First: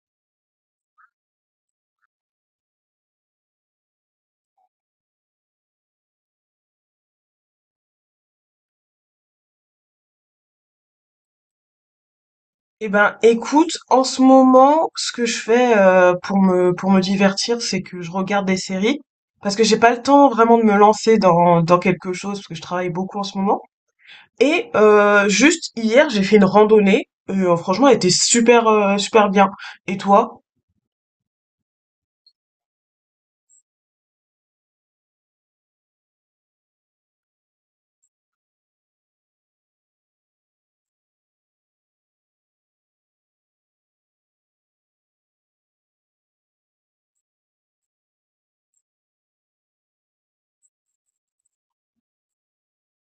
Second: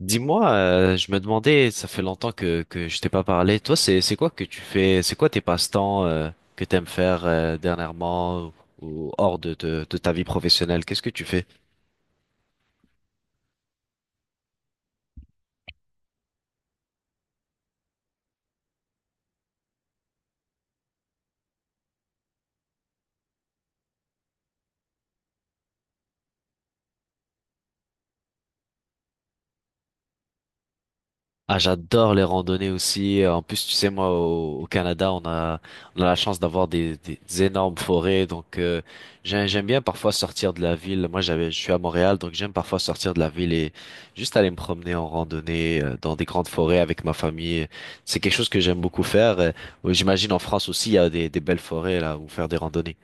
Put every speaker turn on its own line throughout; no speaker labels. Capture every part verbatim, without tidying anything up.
Dis-moi, euh, je me demandais, ça fait longtemps que que je t'ai pas parlé. Toi, c'est c'est quoi que tu fais? C'est quoi tes passe-temps, euh, que t'aimes faire euh, dernièrement, ou, ou hors de, de de ta vie professionnelle? Qu'est-ce que tu fais?
Eh ben, écoute, en ce moment, ce que je fais euh, pour me pour me divertir, c'est que je regarde des séries parce que j'ai pas le temps vraiment de me lancer dans dans quelque chose parce que je travaille beaucoup en ce moment. Et euh, juste hier, j'ai fait une randonnée. Et, euh, franchement, elle était super euh, super bien. Et toi?
Ah, j'adore les randonnées aussi. En plus, tu sais, moi, au, au Canada, on a, on a la chance d'avoir des, des, des énormes forêts. Donc, euh, j'ai- j'aime bien parfois sortir de la ville. Moi, j'avais, je suis à Montréal, donc j'aime parfois sortir de la ville et juste aller me promener en randonnée, euh, dans des grandes forêts avec ma famille. C'est quelque chose que j'aime beaucoup faire. Euh, J'imagine en France aussi, il y a des, des belles forêts là où faire des randonnées.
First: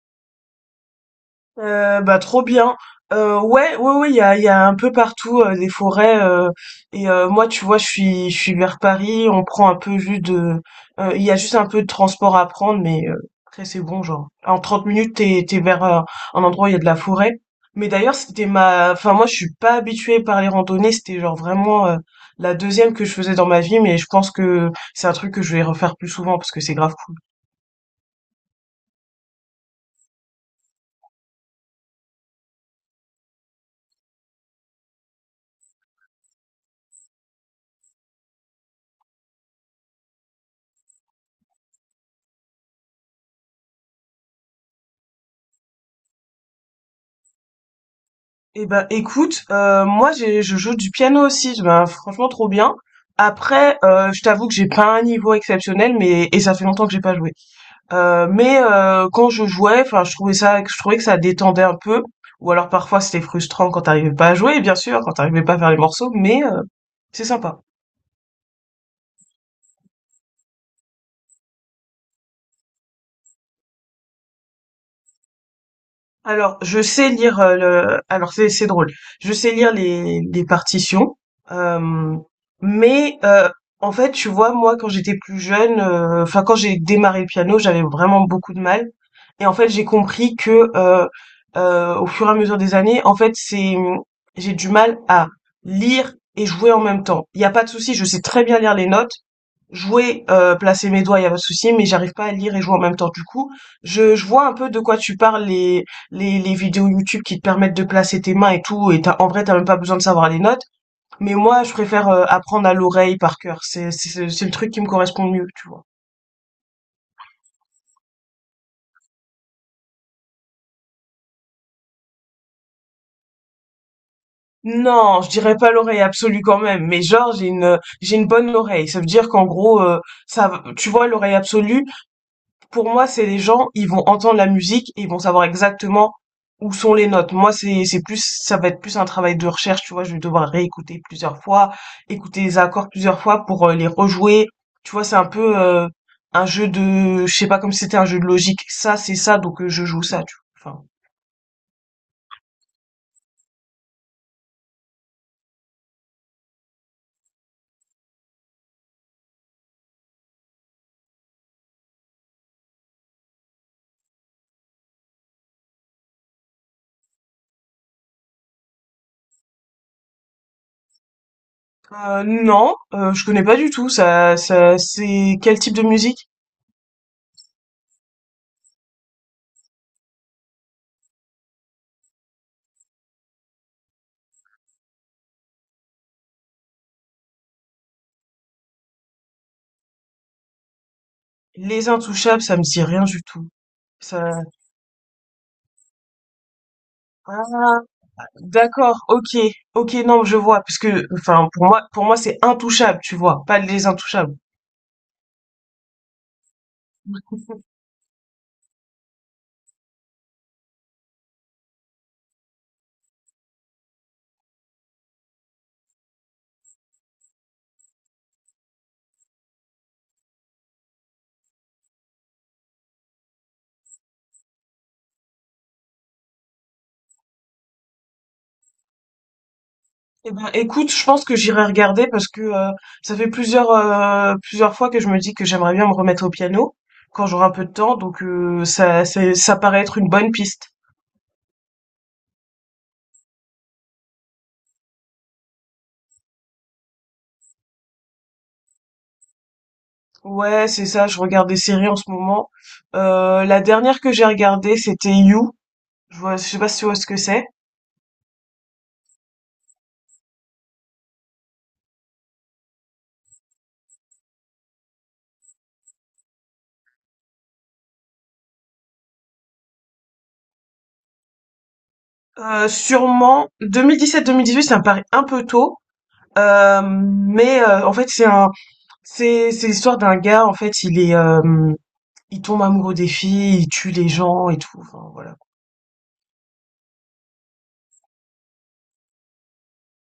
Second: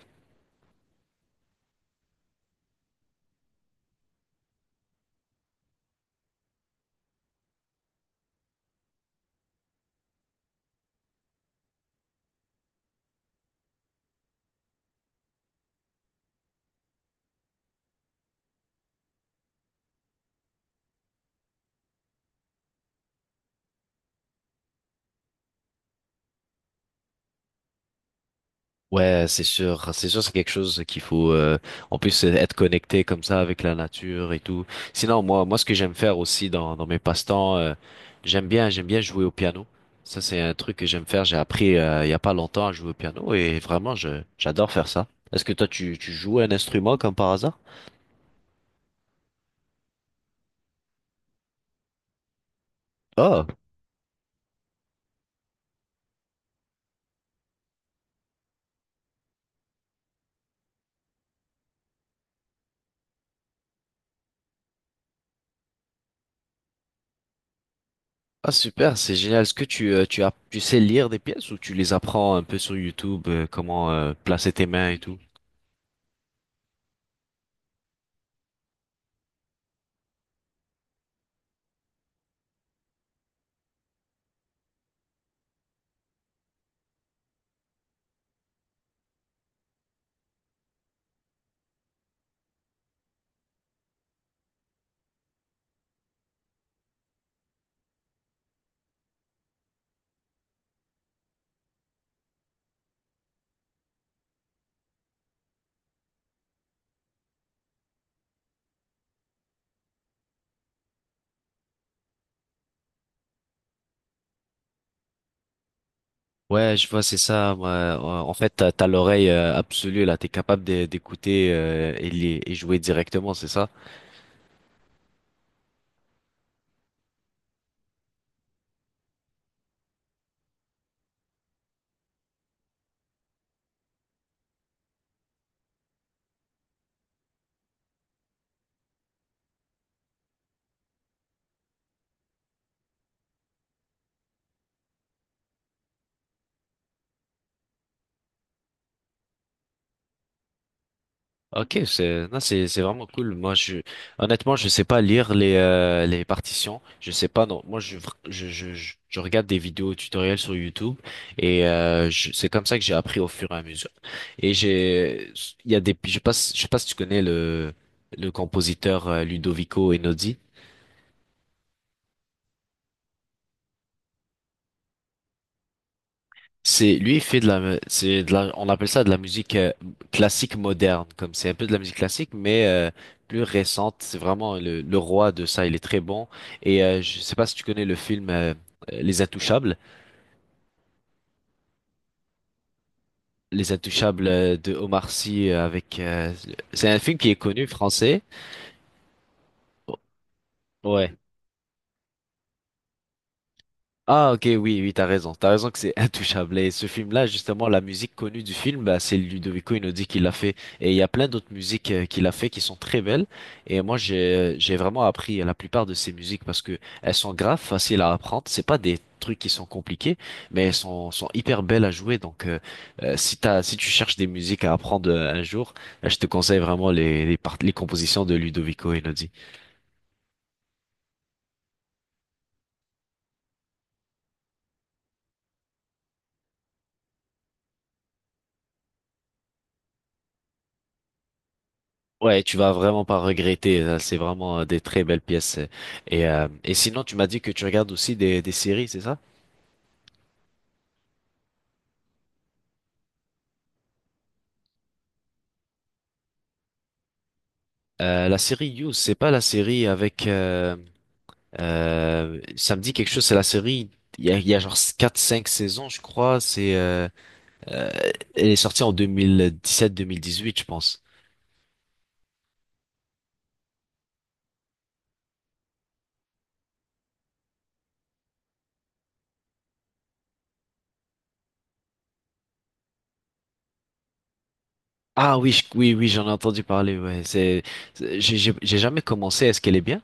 Euh, bah trop bien. Euh, ouais, ouais, ouais, il y a, il y a un peu partout euh, des forêts. Euh, et euh, moi, tu vois, je suis, je suis vers Paris. On prend un peu juste de, euh, il y a juste un peu de transport à prendre, mais euh, après c'est bon, genre en trente minutes t'es, t'es vers euh, un endroit où il y a de la forêt. Mais d'ailleurs, c'était ma, enfin moi, je suis pas habituée par les randonnées. C'était genre vraiment euh, la deuxième que je faisais dans ma vie, mais je pense que c'est un truc que je vais refaire plus souvent parce que c'est grave cool.
Ouais, c'est sûr, c'est sûr, c'est quelque chose qu'il faut. euh, en plus, euh, être connecté comme ça avec la nature et tout. Sinon, moi, moi, ce que j'aime faire aussi dans dans mes passe-temps, euh, j'aime bien, j'aime bien jouer au piano. Ça, c'est un truc que j'aime faire. J'ai appris, euh, il y a pas longtemps, à jouer au piano, et vraiment, je j'adore faire ça. Est-ce que toi, tu tu joues un instrument comme par hasard?
Eh ben écoute, euh, moi j'ai je joue du piano aussi, ben, franchement trop bien.
Oh,
Après, euh, je t'avoue que j'ai pas un niveau exceptionnel, mais et ça fait longtemps que j'ai pas joué. Euh, mais euh, quand je jouais, enfin je trouvais ça, je trouvais que ça détendait un peu. Ou alors parfois c'était frustrant quand t'arrivais pas à jouer, bien sûr, quand t'arrivais pas à faire les morceaux, mais euh, c'est sympa.
ah, super, c'est génial. Est-ce que tu euh, tu as tu sais lire des pièces, ou tu les apprends un peu sur YouTube, euh, comment euh, placer tes mains et tout?
Alors, je sais lire, heu, le alors c'est c'est drôle. Je sais lire les les partitions, hem, mais, heu, en fait, tu vois, moi, quand j'étais plus jeune, heu, enfin, quand j'ai démarré le piano, j'avais vraiment beaucoup de mal et en fait, j'ai compris que, heu heu, au fur et à mesure des années, en fait, c'est, mmh, j'ai du mal à lire et jouer en même temps. Il y a pas de souci, je sais très bien lire les notes, jouer, heu, placer mes doigts, il y a pas de souci, mais j'arrive pas à lire et jouer en même temps. Du coup, je je vois un peu de quoi tu parles, les, les vidéos YouTube qui te permettent de placer tes mains et tout, et t'as, en vrai, t'as même pas besoin de savoir les notes. Mais moi, je préfère euh, apprendre à l'oreille par cœur. C'est, c'est, c'est le truc qui me correspond le mieux, tu vois.
Ouais, je vois, c'est ça. Moi, Euh, En fait, t'as, t'as l'oreille euh, absolue là. T'es capable d'é- d'écouter, euh, et, les- et jouer directement, c'est ça?
Non, je dirais pas l'oreille absolue quand même, mais genre j'ai une j'ai une bonne oreille. Ça veut dire qu'en gros euh, ça tu vois l'oreille absolue, pour moi, c'est les gens, ils vont entendre la musique et ils vont savoir exactement où sont les notes. Moi, c'est c'est plus ça va être plus un travail de recherche, tu vois, je vais devoir réécouter plusieurs fois, écouter les accords plusieurs fois pour euh, les rejouer. Tu vois, c'est un peu euh, un jeu de je sais pas comme si c'était un jeu de logique. Ça, c'est ça, donc euh, je joue ça, tu vois. Enfin,
Ok, c'est non, c'est c'est vraiment cool. Moi, je honnêtement, je sais pas lire les euh, les partitions. Je sais pas. Non, moi, je je je, je je regarde des vidéos tutoriels sur YouTube, et euh, je- c'est comme ça que j'ai appris au fur et à mesure. Et j'ai il y a des je sais pas si- je sais pas si tu connais le le compositeur, euh, Ludovico Einaudi.
Euh, non, euh, je connais pas du tout. Ça, ça, c'est quel type de musique?
C'est lui, il fait de la c'est de la, on appelle ça de la musique, euh, classique moderne, comme c'est un peu de la musique classique, mais euh, plus récente. C'est vraiment le, le roi de ça, il est très bon. Et euh, je sais pas si tu connais le film, euh, euh, Les Intouchables.
Les Intouchables, ça me dit rien du tout.
Les Intouchables,
Ça...
euh, de Omar Sy, euh, avec euh, c'est un film qui est connu,
Ah,
français.
d'accord, ok, ok, non, je vois, parce que,
Ouais.
enfin, pour moi, pour moi, c'est intouchable, tu vois, pas les
Ah,
Intouchables.
ok, oui, oui, t'as raison, t'as raison que c'est intouchable. Et ce film-là, justement, la musique connue du film, bah, c'est Ludovico Einaudi qui l'a fait. Et il y a plein d'autres musiques, euh, qu'il a fait, qui sont très belles. Et moi, j'ai j'ai vraiment appris la plupart de ces musiques, parce que elles sont graves faciles à apprendre. C'est pas des trucs qui sont compliqués, mais elles sont sont hyper belles à jouer. Donc, euh, euh, si t'as si tu cherches des musiques à apprendre, euh, un jour, euh, je te conseille vraiment les les, part- les compositions de Ludovico Einaudi.
Eh ben, écoute, je pense que j'irai regarder parce que euh, ça fait plusieurs euh, plusieurs fois que je me dis que j'aimerais bien me remettre au piano quand j'aurai un peu de temps, donc euh, ça c'est- ça paraît être une bonne piste.
Ouais, tu vas vraiment pas regretter. euh, C'est vraiment, euh, des très belles pièces. euh. Et, euh, et sinon, tu m'as dit que tu regardes aussi des, des séries, c'est ça?
Ouais, c'est ça. Je regarde des séries en ce moment. Euh, la dernière que j'ai regardée, c'était You. Je vois, je sais pas si tu vois ce que c'est.
Euh, la série You, c'est pas la série avec. Euh, euh, ça me dit quelque chose, c'est la série. Il y a, il y a genre quatre, cinq saisons, je crois. C'est, euh, elle est sortie en deux deux mille mille dix-sept, deux mille dix-huit, je pense.
Euh, sûrement deux mille dix-sept deux mille dix-huit, ça me paraît un peu tôt, euh, mais euh, en fait c'est un, c'est c'est l'histoire d'un gars en fait il est, euh, il tombe amoureux des filles, il tue les gens et tout. Enfin, voilà.
Ah, oui, je- oui, oui, j'en ai entendu parler. Ouais, c'est, c'est- j'ai j'ai- j'ai jamais commencé. Est-ce qu'elle est bien?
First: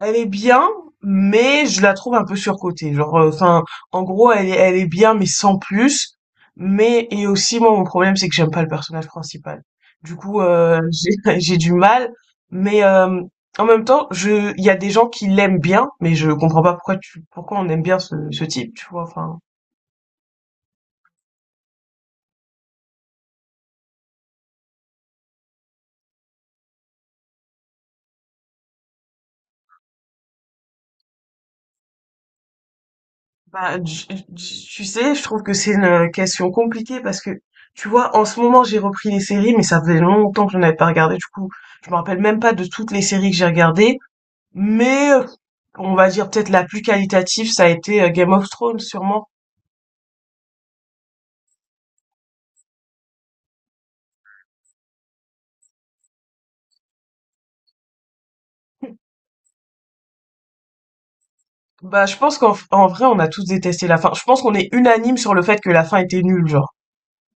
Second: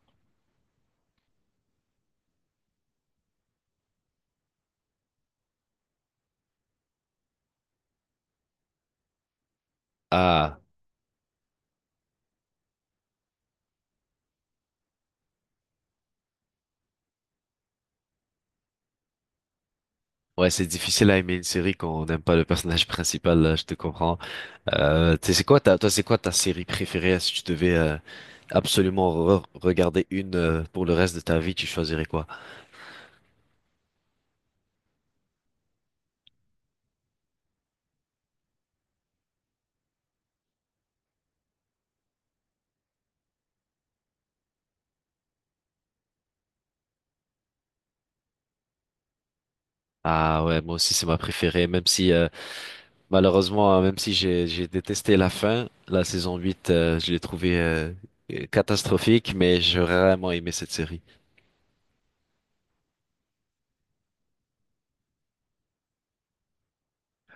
Elle est bien, mais je la trouve un peu surcotée. Genre, euh, enfin, en gros, elle est elle est bien, mais sans plus. Mais et aussi, moi, mon problème, c'est que j'aime pas le personnage principal. Du coup,
Ah,
heu, j'ai j'ai du mal, mais hem, en même temps, je il y a des gens qui l'aiment bien, mais je comprends pas pourquoi tu pourquoi on aime bien ce ce type, tu vois? Enfin
ouais, c'est difficile à aimer une série quand on n'aime pas le personnage principal, là, je te comprends. Euh, tu sais, c'est quoi ta, toi, c'est quoi ta série préférée, si tu devais, euh, absolument, re- regarder une, euh, pour le reste de ta vie, tu choisirais quoi?
Bah, tu tu- tu sais, je trouve que c'est une question compliquée parce que, tu vois, en ce moment, j'ai repris les séries, mais ça faisait longtemps que je n'en avais pas regardé. Du coup, je me rappelle même pas de toutes les séries que j'ai regardées. Mais, euh, on va dire peut-être la plus qualitative, ça a été euh, Game of Thrones, sûrement.
Ah, ouais, moi aussi c'est ma préférée, même si, euh, malheureusement, hein, même si j'ai j'ai détesté la fin, la saison huit, euh, je l'ai trouvée, euh, catastrophique, mais j'ai vraiment aimé cette série.
Bah, je pense qu'en en vrai, on a tous détesté la fin. Je pense qu'on est unanime sur le fait que la fin était nulle, genre.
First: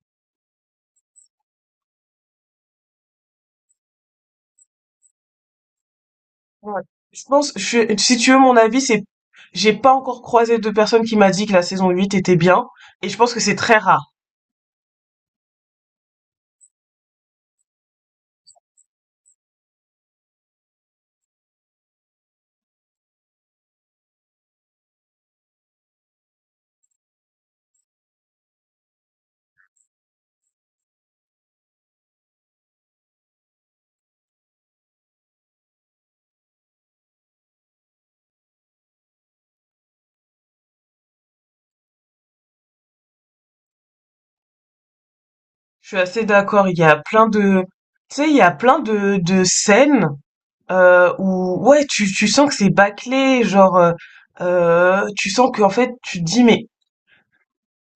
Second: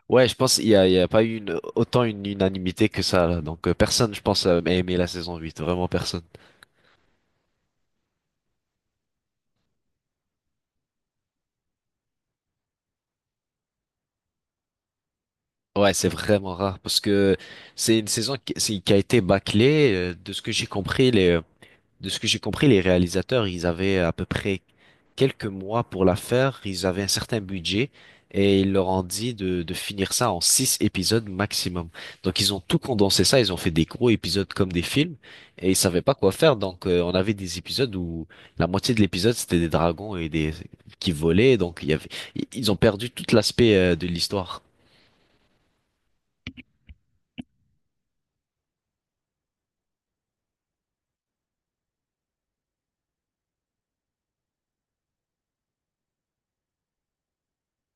Ouais, je pense qu'il y a, il y a pas eu une, autant une unanimité que ça, là. Donc, euh, personne, je pense, euh, a aimé la saison huit. Vraiment personne.
Ouais. Je pense, je suis- si tu veux mon avis, c'est, j'ai pas encore croisé de personne qui m'a dit que la saison huit était bien, et je pense que c'est très rare.
Ouais, c'est vraiment rare, parce que c'est une saison qui, c'est- qui a été bâclée. euh, De ce que j'ai compris, les, de ce que j'ai compris, les réalisateurs, ils avaient à peu près quelques mois pour la faire. Ils avaient un certain budget, et ils leur ont dit de, de finir ça en six épisodes maximum. Donc ils ont tout condensé ça. Ils ont fait des gros épisodes comme des films, et ils savaient pas quoi faire. Donc, euh, on avait des épisodes où la moitié de l'épisode c'était des dragons et des qui volaient. Donc il y avait, ils ont perdu tout l'aspect, euh, de l'histoire.
Je suis assez d'accord. Il y a plein de, tu sais, il y a plein de, de scènes euh, où, ouais, tu, tu sens que c'est bâclé, genre, euh, euh, tu sens qu'en fait, tu te dis, mais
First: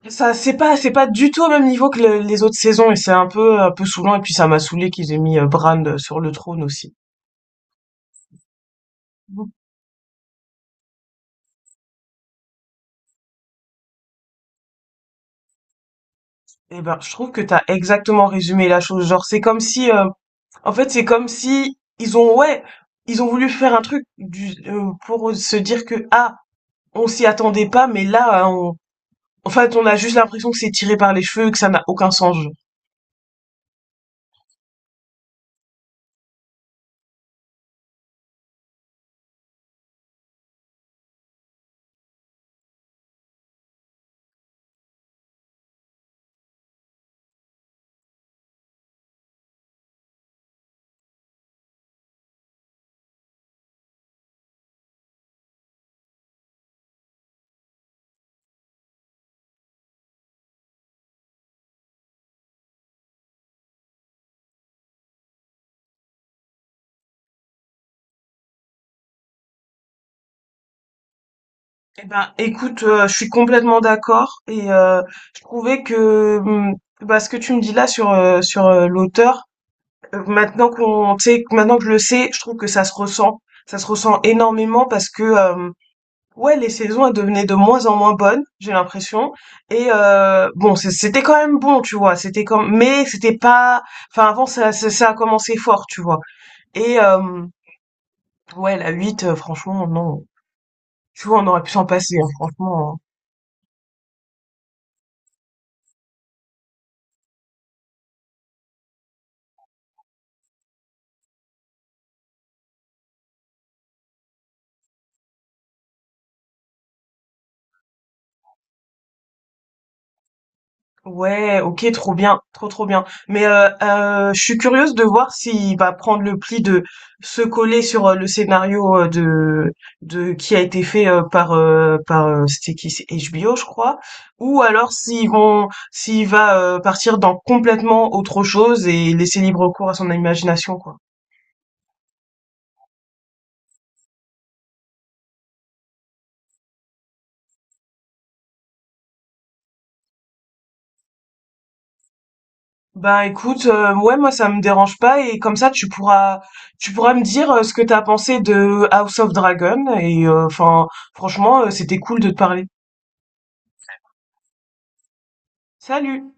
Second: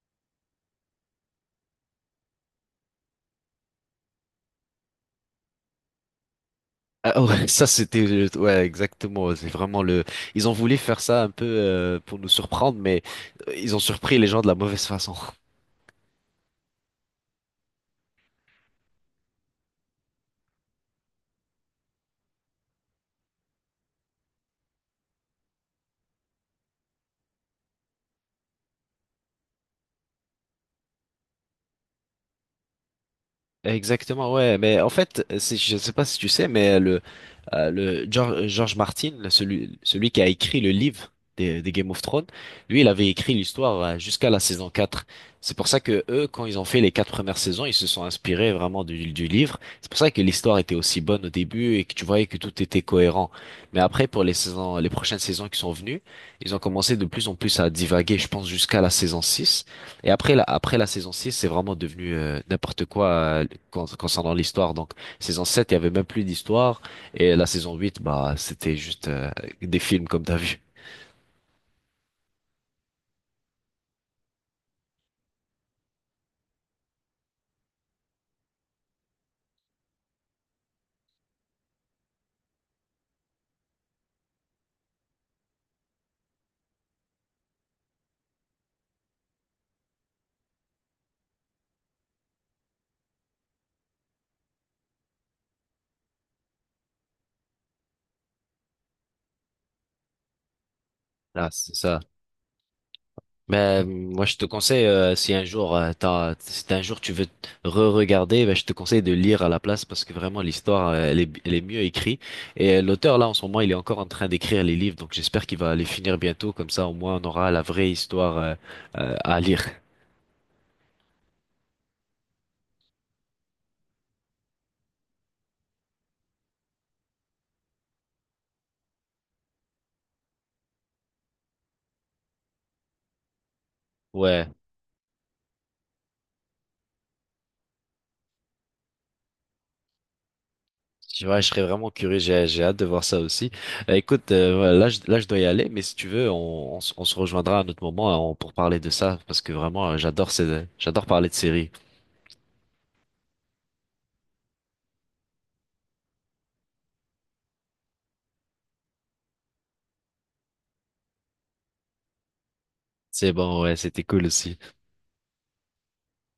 ça, c'est pas, c'est pas du tout au même niveau que le- les autres saisons, et c'est un peu, un peu saoulant. Et puis ça m'a saoulé qu'ils aient mis euh, Bran sur le trône aussi.
Ah, ouais, ça c'était, euh, ouais, exactement, c'est vraiment le ils ont voulu faire ça un peu, euh, pour nous surprendre, mais euh, ils ont surpris les gens de la mauvaise façon.
Eh ben, je trouve que t'as exactement résumé la chose. Genre, c'est comme si, euh, en fait, c'est comme si ils ont, ouais, ils ont voulu faire un truc du, euh, pour se dire que ah, on s'y attendait pas, mais là, euh, on, en fait, on a juste l'impression que c'est tiré par les cheveux, que ça n'a aucun sens. Genre.
Exactement, ouais. Mais en fait, c'est- je ne sais pas si tu sais, mais le, euh, le Geor- George Martin, le- celui, celui qui a écrit le livre des, des Game of Thrones, lui, il avait écrit l'histoire, euh, jusqu'à la saison quatre. C'est pour ça que eux, quand ils ont fait les quatre premières saisons, ils se sont inspirés vraiment du, du livre. C'est pour ça que l'histoire était aussi bonne au début, et que tu voyais que tout était cohérent. Mais après, pour les saisons, les prochaines saisons qui sont venues, ils ont commencé de plus en plus à divaguer, je pense, jusqu'à la saison six. Et après la, après la saison six, c'est vraiment devenu, euh, n'importe quoi, euh, con- concernant l'histoire. Donc, saison sept, il y avait même plus d'histoire. Et la saison huit, bah, c'était juste, euh, des films, comme t'as vu.
Eh ben, écoute, euh, je suis complètement d'accord et euh, je trouvais que hum, bah, ce que tu me dis là sur euh, sur euh, l'auteur, Euh, Maintenant qu'on sait, maintenant que je le sais, je trouve que ça se ressent. Ça se ressent énormément parce que euh, ouais, les saisons elles devenaient de moins en moins bonnes, j'ai l'impression. Et euh, bon, c'est- c'était quand même bon, tu vois. C'était comme, mais c'était pas. Enfin, avant ça, ça, ça a commencé fort, tu vois. Et euh, ouais, la huit, euh, franchement, non. Tu vois, on
Là,
aurait pu
c'est
s'en
ça.
passer, hein, franchement. Hein.
Mais, euh, moi, je te conseille, euh, si un jour, euh, t'as- si un jour tu veux, t- re-regarder, ben, je te conseille de lire à la place, parce que vraiment, l'histoire, euh, elle est, elle est mieux écrite. Et, euh, l'auteur, là, en ce moment, il est encore en train d'écrire les livres. Donc, j'espère qu'il va les finir bientôt. Comme ça, au moins, on aura la vraie histoire, euh, euh, à lire.
Ouais, ok, trop bien, trop trop bien. Mais euh, euh, je suis curieuse de voir s'il va prendre le pli de se coller sur euh, le scénario euh, de de qui a été fait euh, par euh, par euh, c'était qui c'est H B O je crois,
Ouais.
ou alors s'ils vont s'il va euh, partir dans complètement autre chose et laisser libre cours à son imagination quoi.
Je- Ouais, je serais vraiment curieux, j'ai j'ai hâte de voir ça aussi. Euh, écoute, euh, voilà, là, je, là je dois y aller, mais si tu veux, on, on, se on se rejoindra à un autre moment, euh, on- pour parler de ça, parce que vraiment, euh, j'adore ces- j'adore parler de séries.
Bah écoute, euh, ouais moi ça me dérange pas et comme ça tu pourras tu pourras me dire euh, ce que t'as pensé de House of Dragon et euh, enfin franchement euh, c'était cool de te parler.
C'est bon, ouais, c'était cool aussi.
Salut